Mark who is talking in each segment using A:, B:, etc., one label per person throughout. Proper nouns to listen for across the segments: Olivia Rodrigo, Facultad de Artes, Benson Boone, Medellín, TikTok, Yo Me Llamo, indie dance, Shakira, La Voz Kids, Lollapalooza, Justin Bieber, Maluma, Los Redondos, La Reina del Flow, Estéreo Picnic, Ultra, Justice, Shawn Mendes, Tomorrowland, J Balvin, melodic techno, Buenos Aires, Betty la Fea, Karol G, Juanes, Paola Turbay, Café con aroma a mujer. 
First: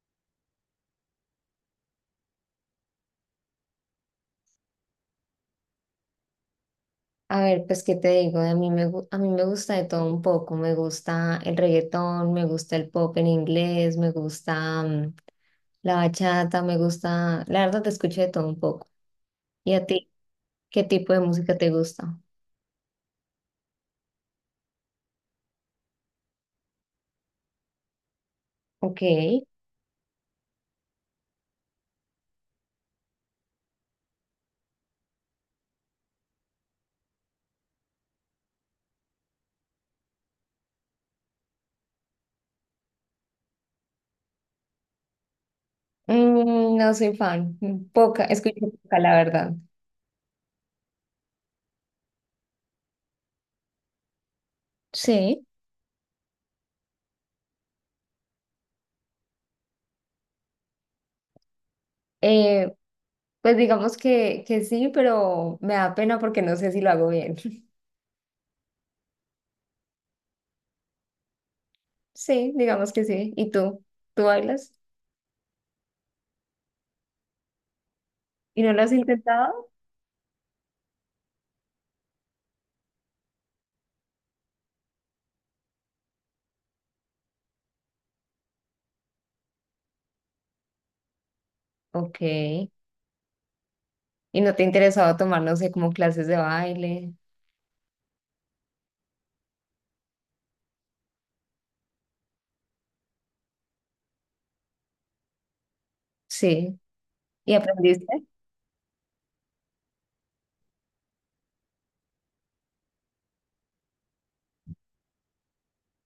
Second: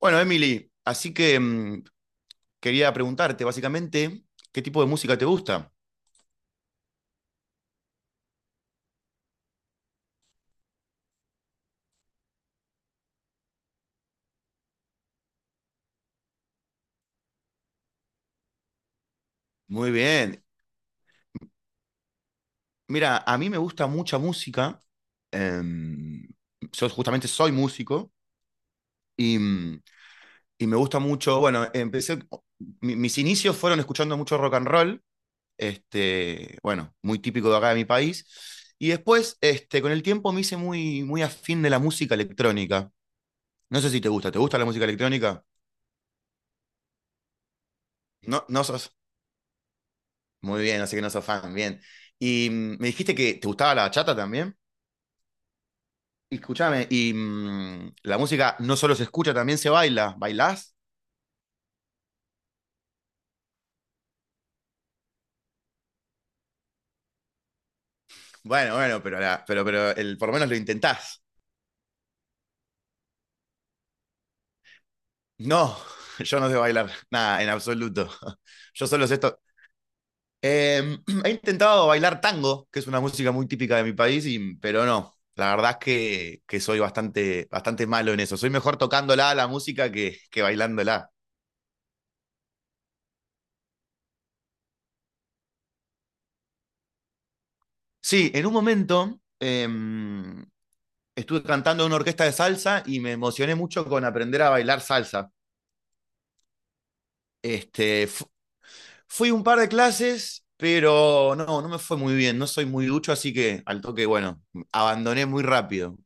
A: Bueno, Emily, así que quería preguntarte básicamente qué tipo de música te gusta.
B: A ver, pues qué te digo, a mí me, gu- a mí me gusta de todo un poco, me gusta el reggaetón, me gusta el pop en inglés, la bachata, me gusta, la verdad te escucho de todo un poco. ¿Y a
A: Muy
B: ti?
A: bien.
B: ¿Qué tipo de música te gusta?
A: Mira, a mí me gusta mucha música. em, yo justamente soy músico
B: Ok.
A: y y me gusta mucho. Bueno, mis inicios fueron escuchando mucho rock and roll. Este, bueno, muy típico de acá de mi país. Y después, este, con el tiempo me hice muy, muy afín de la música electrónica. No sé si te gusta. ¿Te gusta la música electrónica?
B: No soy fan, poca,
A: No,
B: escucho
A: no sos.
B: poca, la verdad.
A: Muy bien, así que no sos fan, bien. Y me dijiste que te gustaba la bachata también.
B: Sí.
A: Y escúchame, y la música no solo se escucha, también se baila. ¿Bailás?
B: Eh, pues digamos que sí, pero me da pena porque no sé si lo hago bien.
A: Bueno, bueno, pero, pero, por lo menos lo intentás.
B: Sí, digamos que sí. ¿Y tú? ¿Tú bailas?
A: No, yo no sé bailar, nada, en absoluto.
B: ¿Y no lo
A: Yo
B: has
A: solo sé esto.
B: intentado?
A: Eh, he intentado bailar tango, que es una música muy típica de mi país, pero no. La verdad es que soy bastante, bastante malo en eso. Soy mejor tocándola la música que bailándola.
B: Ok. ¿Y no te interesaba tomar, no sé, como clases de baile?
A: Sí, en un momento estuve cantando en una orquesta de salsa y me emocioné mucho con aprender a bailar salsa.
B: Sí. ¿Y
A: Este,
B: aprendiste?
A: fui un par de clases, pero no, no me fue muy bien, no soy muy ducho, así que al toque, bueno, abandoné muy rápido.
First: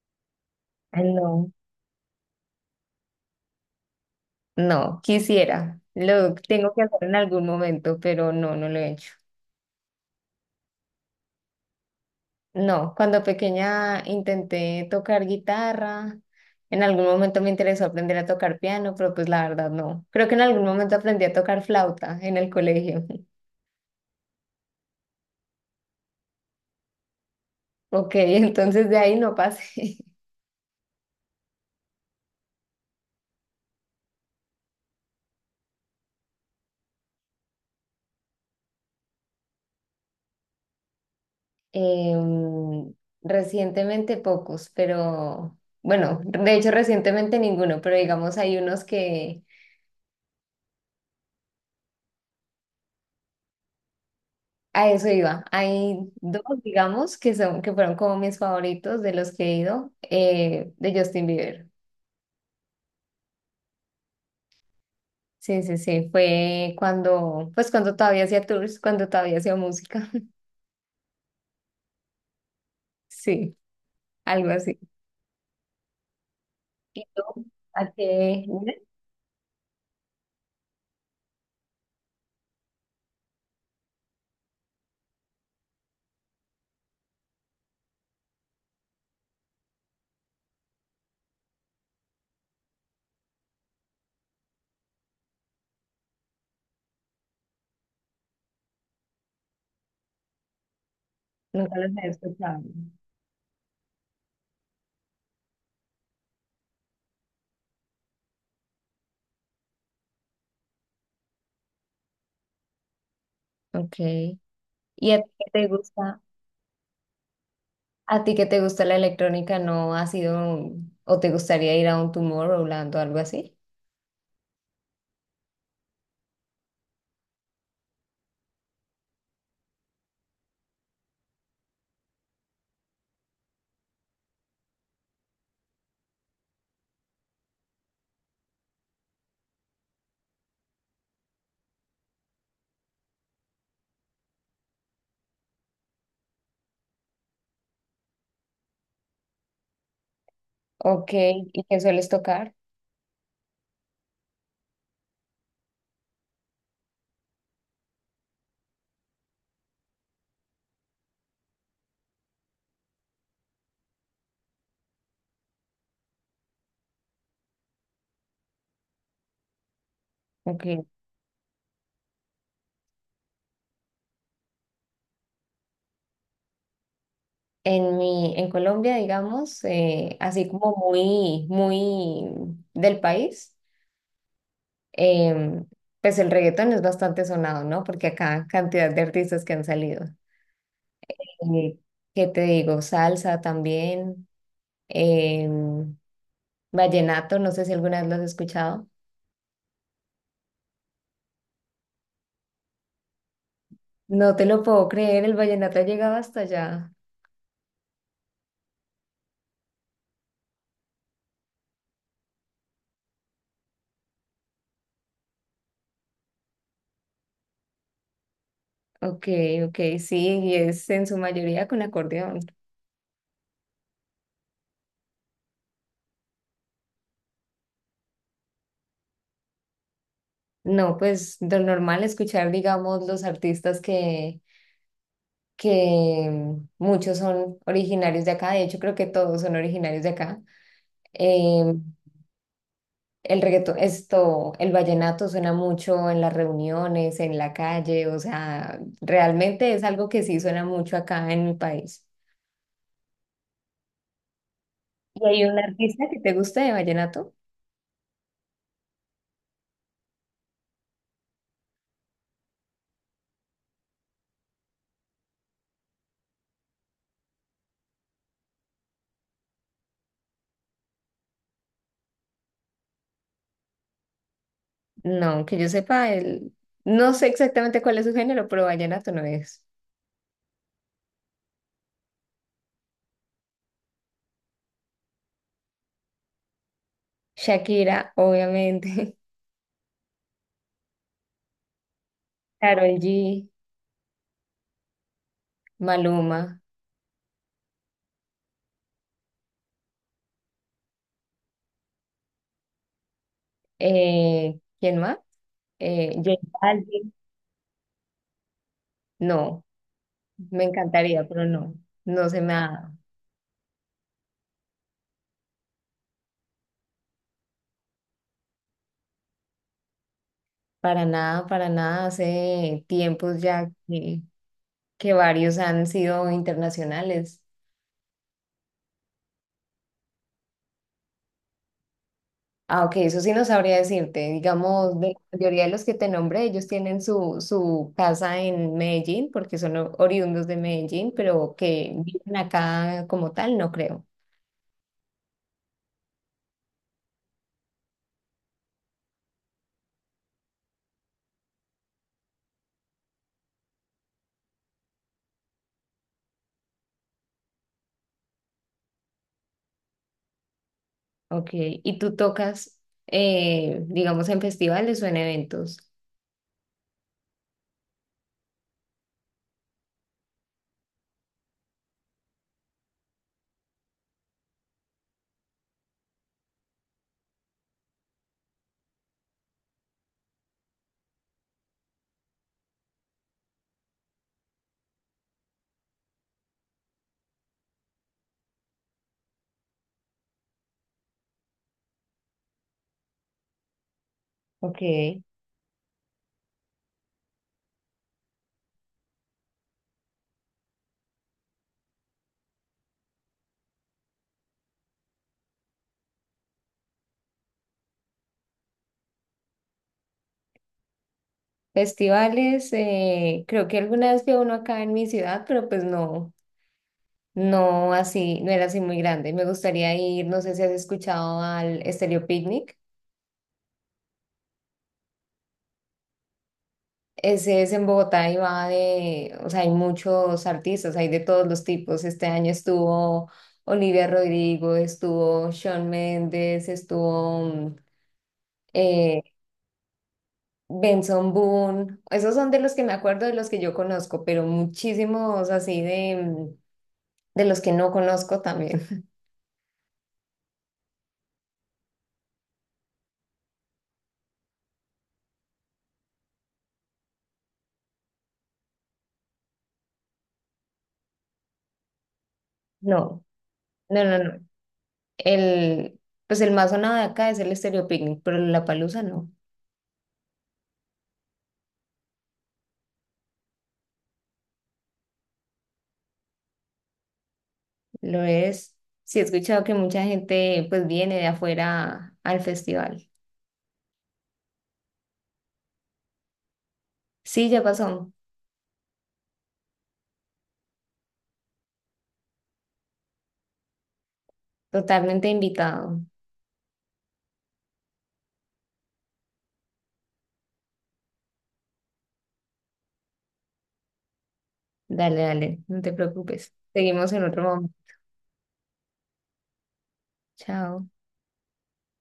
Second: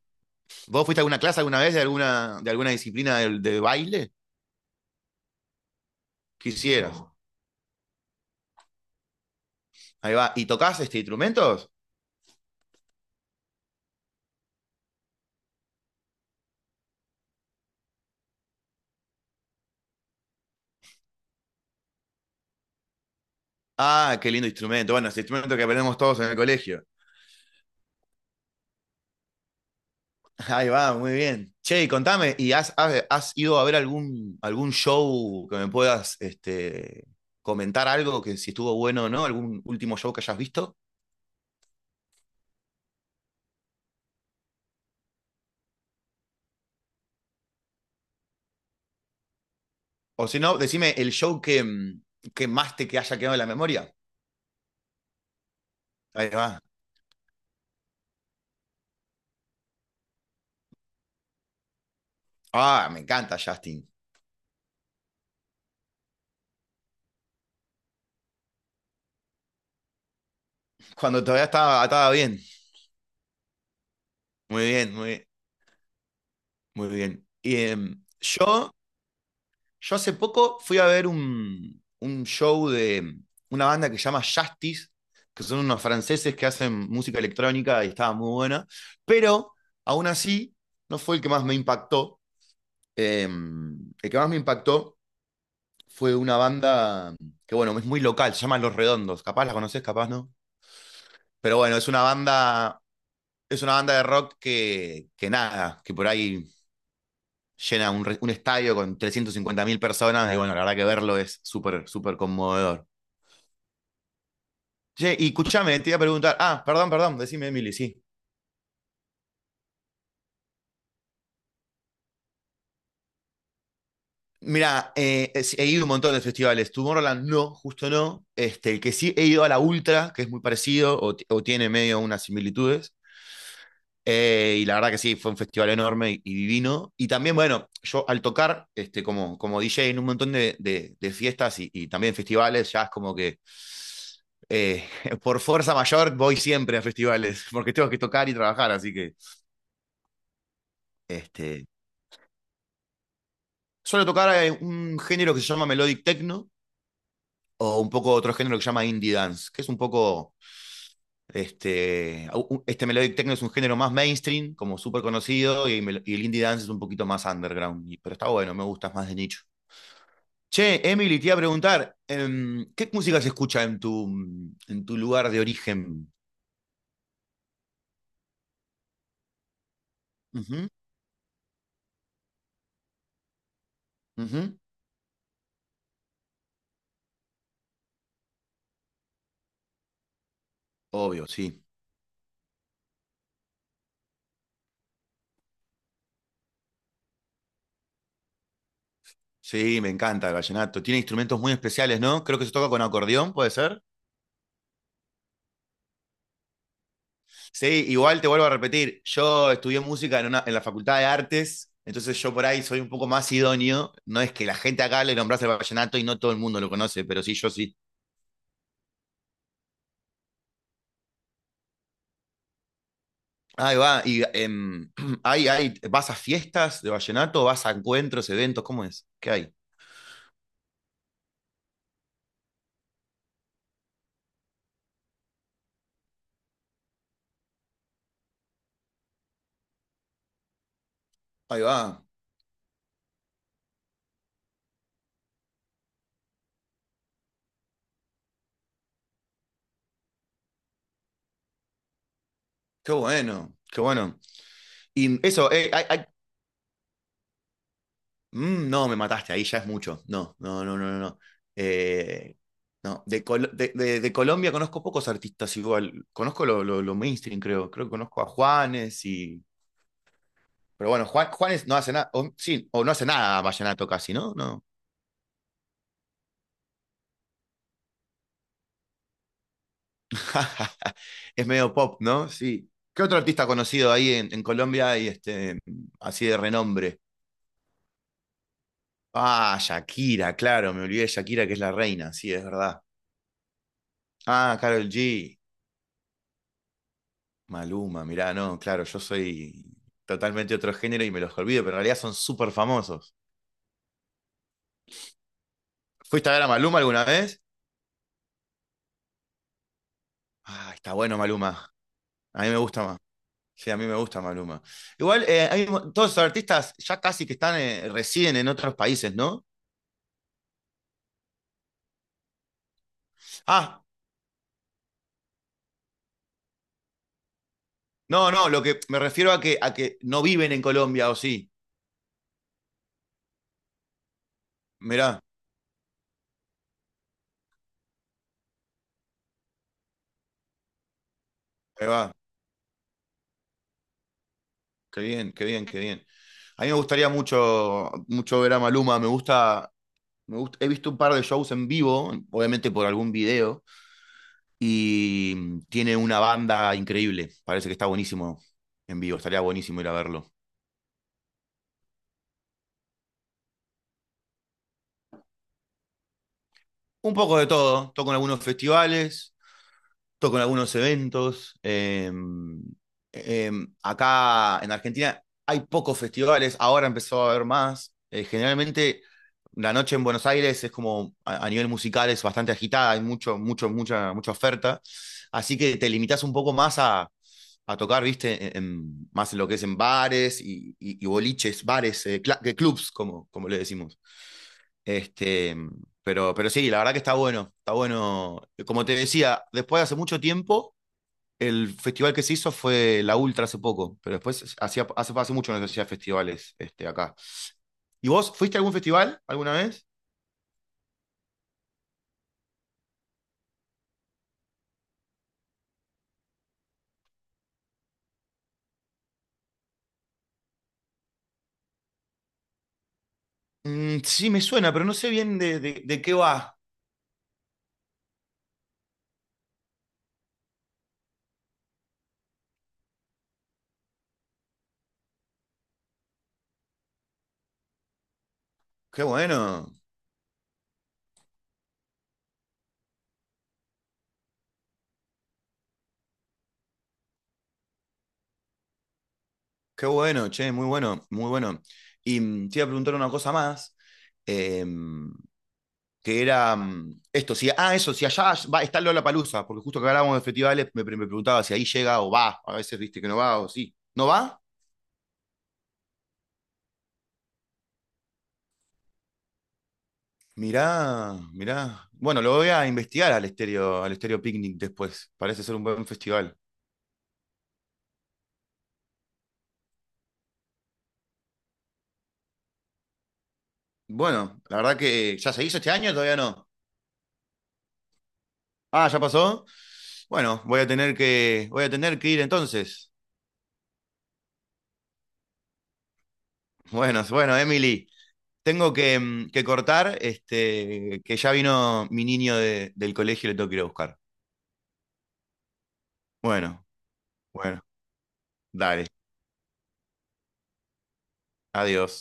A: ¿Vos fuiste
B: Ah,
A: a alguna clase
B: no,
A: alguna vez de alguna disciplina de baile?
B: no, quisiera. Lo tengo que
A: Quisieras.
B: hacer en algún momento, pero no, no lo he hecho.
A: Ahí va. ¿Y tocás este, instrumentos?
B: No, cuando pequeña intenté tocar guitarra. En algún momento me interesó aprender a tocar piano, pero pues la verdad no. Creo que en algún momento aprendí a tocar flauta en el colegio.
A: Ah, qué lindo instrumento. Bueno, ese instrumento que aprendemos todos en el colegio.
B: Ok, entonces de ahí no pasé.
A: Ahí va, muy bien. Che, y contame, ¿y has ido a ver algún, algún show que me puedas este, comentar algo que si estuvo bueno o no? ¿Algún último show que hayas visto?
B: Em, Recientemente pocos, pero bueno, de hecho recientemente ninguno, pero digamos hay unos que
A: O si no, decime el show que más te que haya quedado en la memoria.
B: a eso iba. Hay
A: Ahí
B: dos,
A: va.
B: digamos, que son, que fueron como mis favoritos de los que he ido, de Justin Bieber.
A: Ah, me encanta Justin.
B: Sí, sí, sí, fue cuando, pues cuando todavía hacía tours, cuando todavía hacía música.
A: Cuando todavía estaba, estaba bien.
B: Sí, algo
A: Muy
B: así.
A: bien, muy, muy
B: ¿Y
A: bien.
B: tú?
A: Y
B: ¿A qué?
A: yo. Yo hace poco fui a ver un show de una banda que se llama Justice, que son unos franceses que hacen música electrónica y estaba muy buena, pero aún así no fue el que más me impactó. Eh, el que más me impactó fue una banda que, bueno, es muy local, se llama Los Redondos. Capaz la conoces, capaz no. Pero
B: Nunca
A: bueno,
B: los he escuchado.
A: es una banda de rock que nada, que por ahí llena un estadio con 350.000 personas y bueno, la verdad que verlo es súper, súper conmovedor.
B: Ok. ¿Y
A: Che,
B: a
A: y
B: ti qué te
A: escúchame, te iba a
B: gusta?
A: preguntar. Ah, perdón, perdón, decime, Emily, sí.
B: ¿A ti que te gusta la electrónica no has ido un- o te gustaría ir a un Tomorrowland o algo así?
A: Mira, he ido a un montón de festivales. Tomorrowland no, justo no. Este, el que sí he ido a la Ultra, que es muy parecido o tiene medio unas similitudes. Y la verdad que sí, fue un festival enorme y divino. Y también, bueno, yo al tocar este, como, como DJ en un montón de de fiestas y también festivales, ya es como que eh, por fuerza mayor voy siempre a festivales, porque tengo que tocar y trabajar, así que
B: Ok, ¿y
A: este,
B: qué sueles tocar?
A: suelo tocar un género que se llama melodic techno o un poco otro género que se llama indie dance, que es un poco este melodic techno es un género más mainstream, como súper conocido y el indie dance es un poquito más underground, pero está bueno, me gusta, es más de nicho.
B: Ok.
A: Che, Emily, te iba a preguntar, ¿qué música se escucha en tu lugar de origen?
B: En mi, en Colombia, digamos, así
A: Ujú,
B: como muy, muy del país,
A: ujú.
B: em, pues el reggaetón es bastante sonado, ¿no? Porque acá cantidad de artistas que han salido.
A: Obvio, sí.
B: Eh, ¿Qué te digo? Salsa también, em, vallenato, no sé si alguna vez lo has escuchado.
A: Sí, me encanta el vallenato. Tiene instrumentos muy especiales, ¿no? Creo que se toca con acordeón, ¿puede ser?
B: No te lo puedo creer, el vallenato ha llegado hasta allá.
A: Sí, igual te vuelvo a repetir, yo estudié música en, en la Facultad de Artes, entonces yo por ahí soy un poco más idóneo. No es que la gente acá le nombrase el vallenato y no todo el mundo lo conoce, pero sí, yo sí.
B: Ok, ok, sí, y es en su mayoría con acordeón.
A: Ahí va, y hay, ¿vas a fiestas de vallenato? ¿Vas a encuentros, eventos? ¿Cómo es? ¿Qué hay?
B: No, pues lo normal escuchar, digamos, los artistas muchos son originarios de acá, de hecho creo que todos son originarios de acá.
A: Ahí
B: Eh,
A: va,
B: el reggaetón, esto, el vallenato suena mucho en las reuniones, en la calle, o sea, realmente es algo que sí suena mucho acá en mi país.
A: qué bueno, qué bueno. Y
B: ¿Y hay
A: eso,
B: un
A: hay, hay.
B: artista que te guste de vallenato?
A: Mm, no, me mataste, ahí ya es mucho. No, no, no, no, no, no. Eh, no, de, de Colombia conozco pocos artistas igual. Conozco lo mainstream, creo. Creo que conozco a Juanes y. Pero bueno, Juanes no hace nada. Sí, o no hace nada vallenato casi, ¿no? No.
B: No, que yo sepa, el... no sé exactamente cuál es su género, pero vallenato no es.
A: Es medio pop, ¿no? Sí. ¿Qué otro artista conocido ahí en Colombia y este, así de renombre?
B: Shakira, obviamente.
A: Ah, Shakira, claro, me olvidé de Shakira, que es la reina, sí, es verdad.
B: Karol G,
A: Ah, Karol G.
B: Maluma.
A: Maluma, mirá, no, claro, yo soy totalmente otro género y me los olvido, pero en realidad son súper famosos.
B: ¿Quién más?
A: ¿Fuiste a
B: J
A: ver a Maluma alguna
B: Balvin.
A: vez?
B: No, me
A: Ah, está bueno
B: encantaría, pero
A: Maluma.
B: no. No se
A: A mí
B: me
A: me
B: ha
A: gusta más.
B: dado.
A: Sí, a mí me gusta Maluma. Igual, todos los artistas ya casi que están, residen en otros países, ¿no?
B: Para nada, para nada. Hace tiempos ya
A: Ah,
B: que varios han sido internacionales.
A: no, no, lo que me refiero a que no viven en Colombia, o sí.
B: Ah, ok, eso sí no sabría decirte. Digamos, de
A: Mirá,
B: la mayoría de los que te nombré, ellos tienen su, su casa en Medellín, porque son o- oriundos de Medellín, pero
A: ahí
B: que
A: va.
B: viven acá como tal, no creo.
A: Qué bien, qué bien, qué bien. A mí me gustaría mucho, mucho ver a Maluma. Me gusta. Me gusta, he visto un par de shows en vivo, obviamente por algún video, y tiene una banda increíble. Parece que está buenísimo en vivo, estaría buenísimo ir a verlo.
B: Ok, ¿y tú tocas, digamos, en festivales o en eventos?
A: Un poco de todo, toco en algunos festivales, toco en algunos eventos. Eh, acá en Argentina hay pocos festivales, ahora empezó a haber más. Generalmente la noche en Buenos Aires es como a nivel musical es bastante agitada, hay mucho, mucho, mucha, mucha oferta. Así que te limitas un poco más a tocar, viste, más en lo que es en bares y, y boliches, bares, que clubs, como, como le decimos.
B: Ok,
A: Este, pero sí, la verdad que está bueno, está bueno. Como te decía, después de hace mucho tiempo el festival que se hizo fue la Ultra hace poco, pero después hacía, hace, hace mucho no se hacía festivales este, acá. ¿Y vos fuiste a algún festival alguna vez?
B: festivales, creo que alguna vez fui a uno acá en mi ciudad, pero pues no, no así, no era así muy grande. Me gustaría ir, no sé si has escuchado al Estéreo Picnic.
A: Mm, sí, me suena, pero no sé bien de, de qué va.
B: Ese es en Bogotá y va de, o sea, hay muchos artistas, hay de todos los tipos. Este año estuvo Olivia Rodrigo, estuvo Shawn Mendes, estuvo
A: Qué
B: eh,
A: bueno,
B: Benson Boone, esos son de los que me acuerdo, de los que yo conozco, pero muchísimos así de de los que no conozco también.
A: qué bueno, che, muy bueno, muy bueno. Y te iba a preguntar una cosa más, em, que era esto, si, ah, eso, si allá va, está Lollapalooza, porque justo que hablábamos de festivales, me preguntaba si ahí llega o va, a veces viste que no
B: No,
A: va o sí.
B: no,
A: ¿No
B: no, no.
A: va?
B: El, pues el más sonado de acá es el Stereo Picnic, pero la palusa no,
A: Mirá, mirá. Bueno, lo voy a investigar al Estéreo Picnic después. Parece ser un buen festival.
B: lo es. Sí he escuchado que mucha gente pues viene de afuera al festival.
A: Bueno, la verdad que ya se hizo este año, todavía no.
B: Sí, ya pasó,
A: Ah, ya pasó. Bueno, voy a tener que, voy a tener que ir entonces.
B: totalmente invitado.
A: Bueno, bueno, Emily, tengo que, que cortar, este, que ya vino mi niño del colegio y le tengo que ir a buscar.
B: Dale, dale, no te preocupes.
A: Bueno,
B: Seguimos en otro
A: bueno,
B: momento.
A: dale.
B: Chao.
A: Adiós.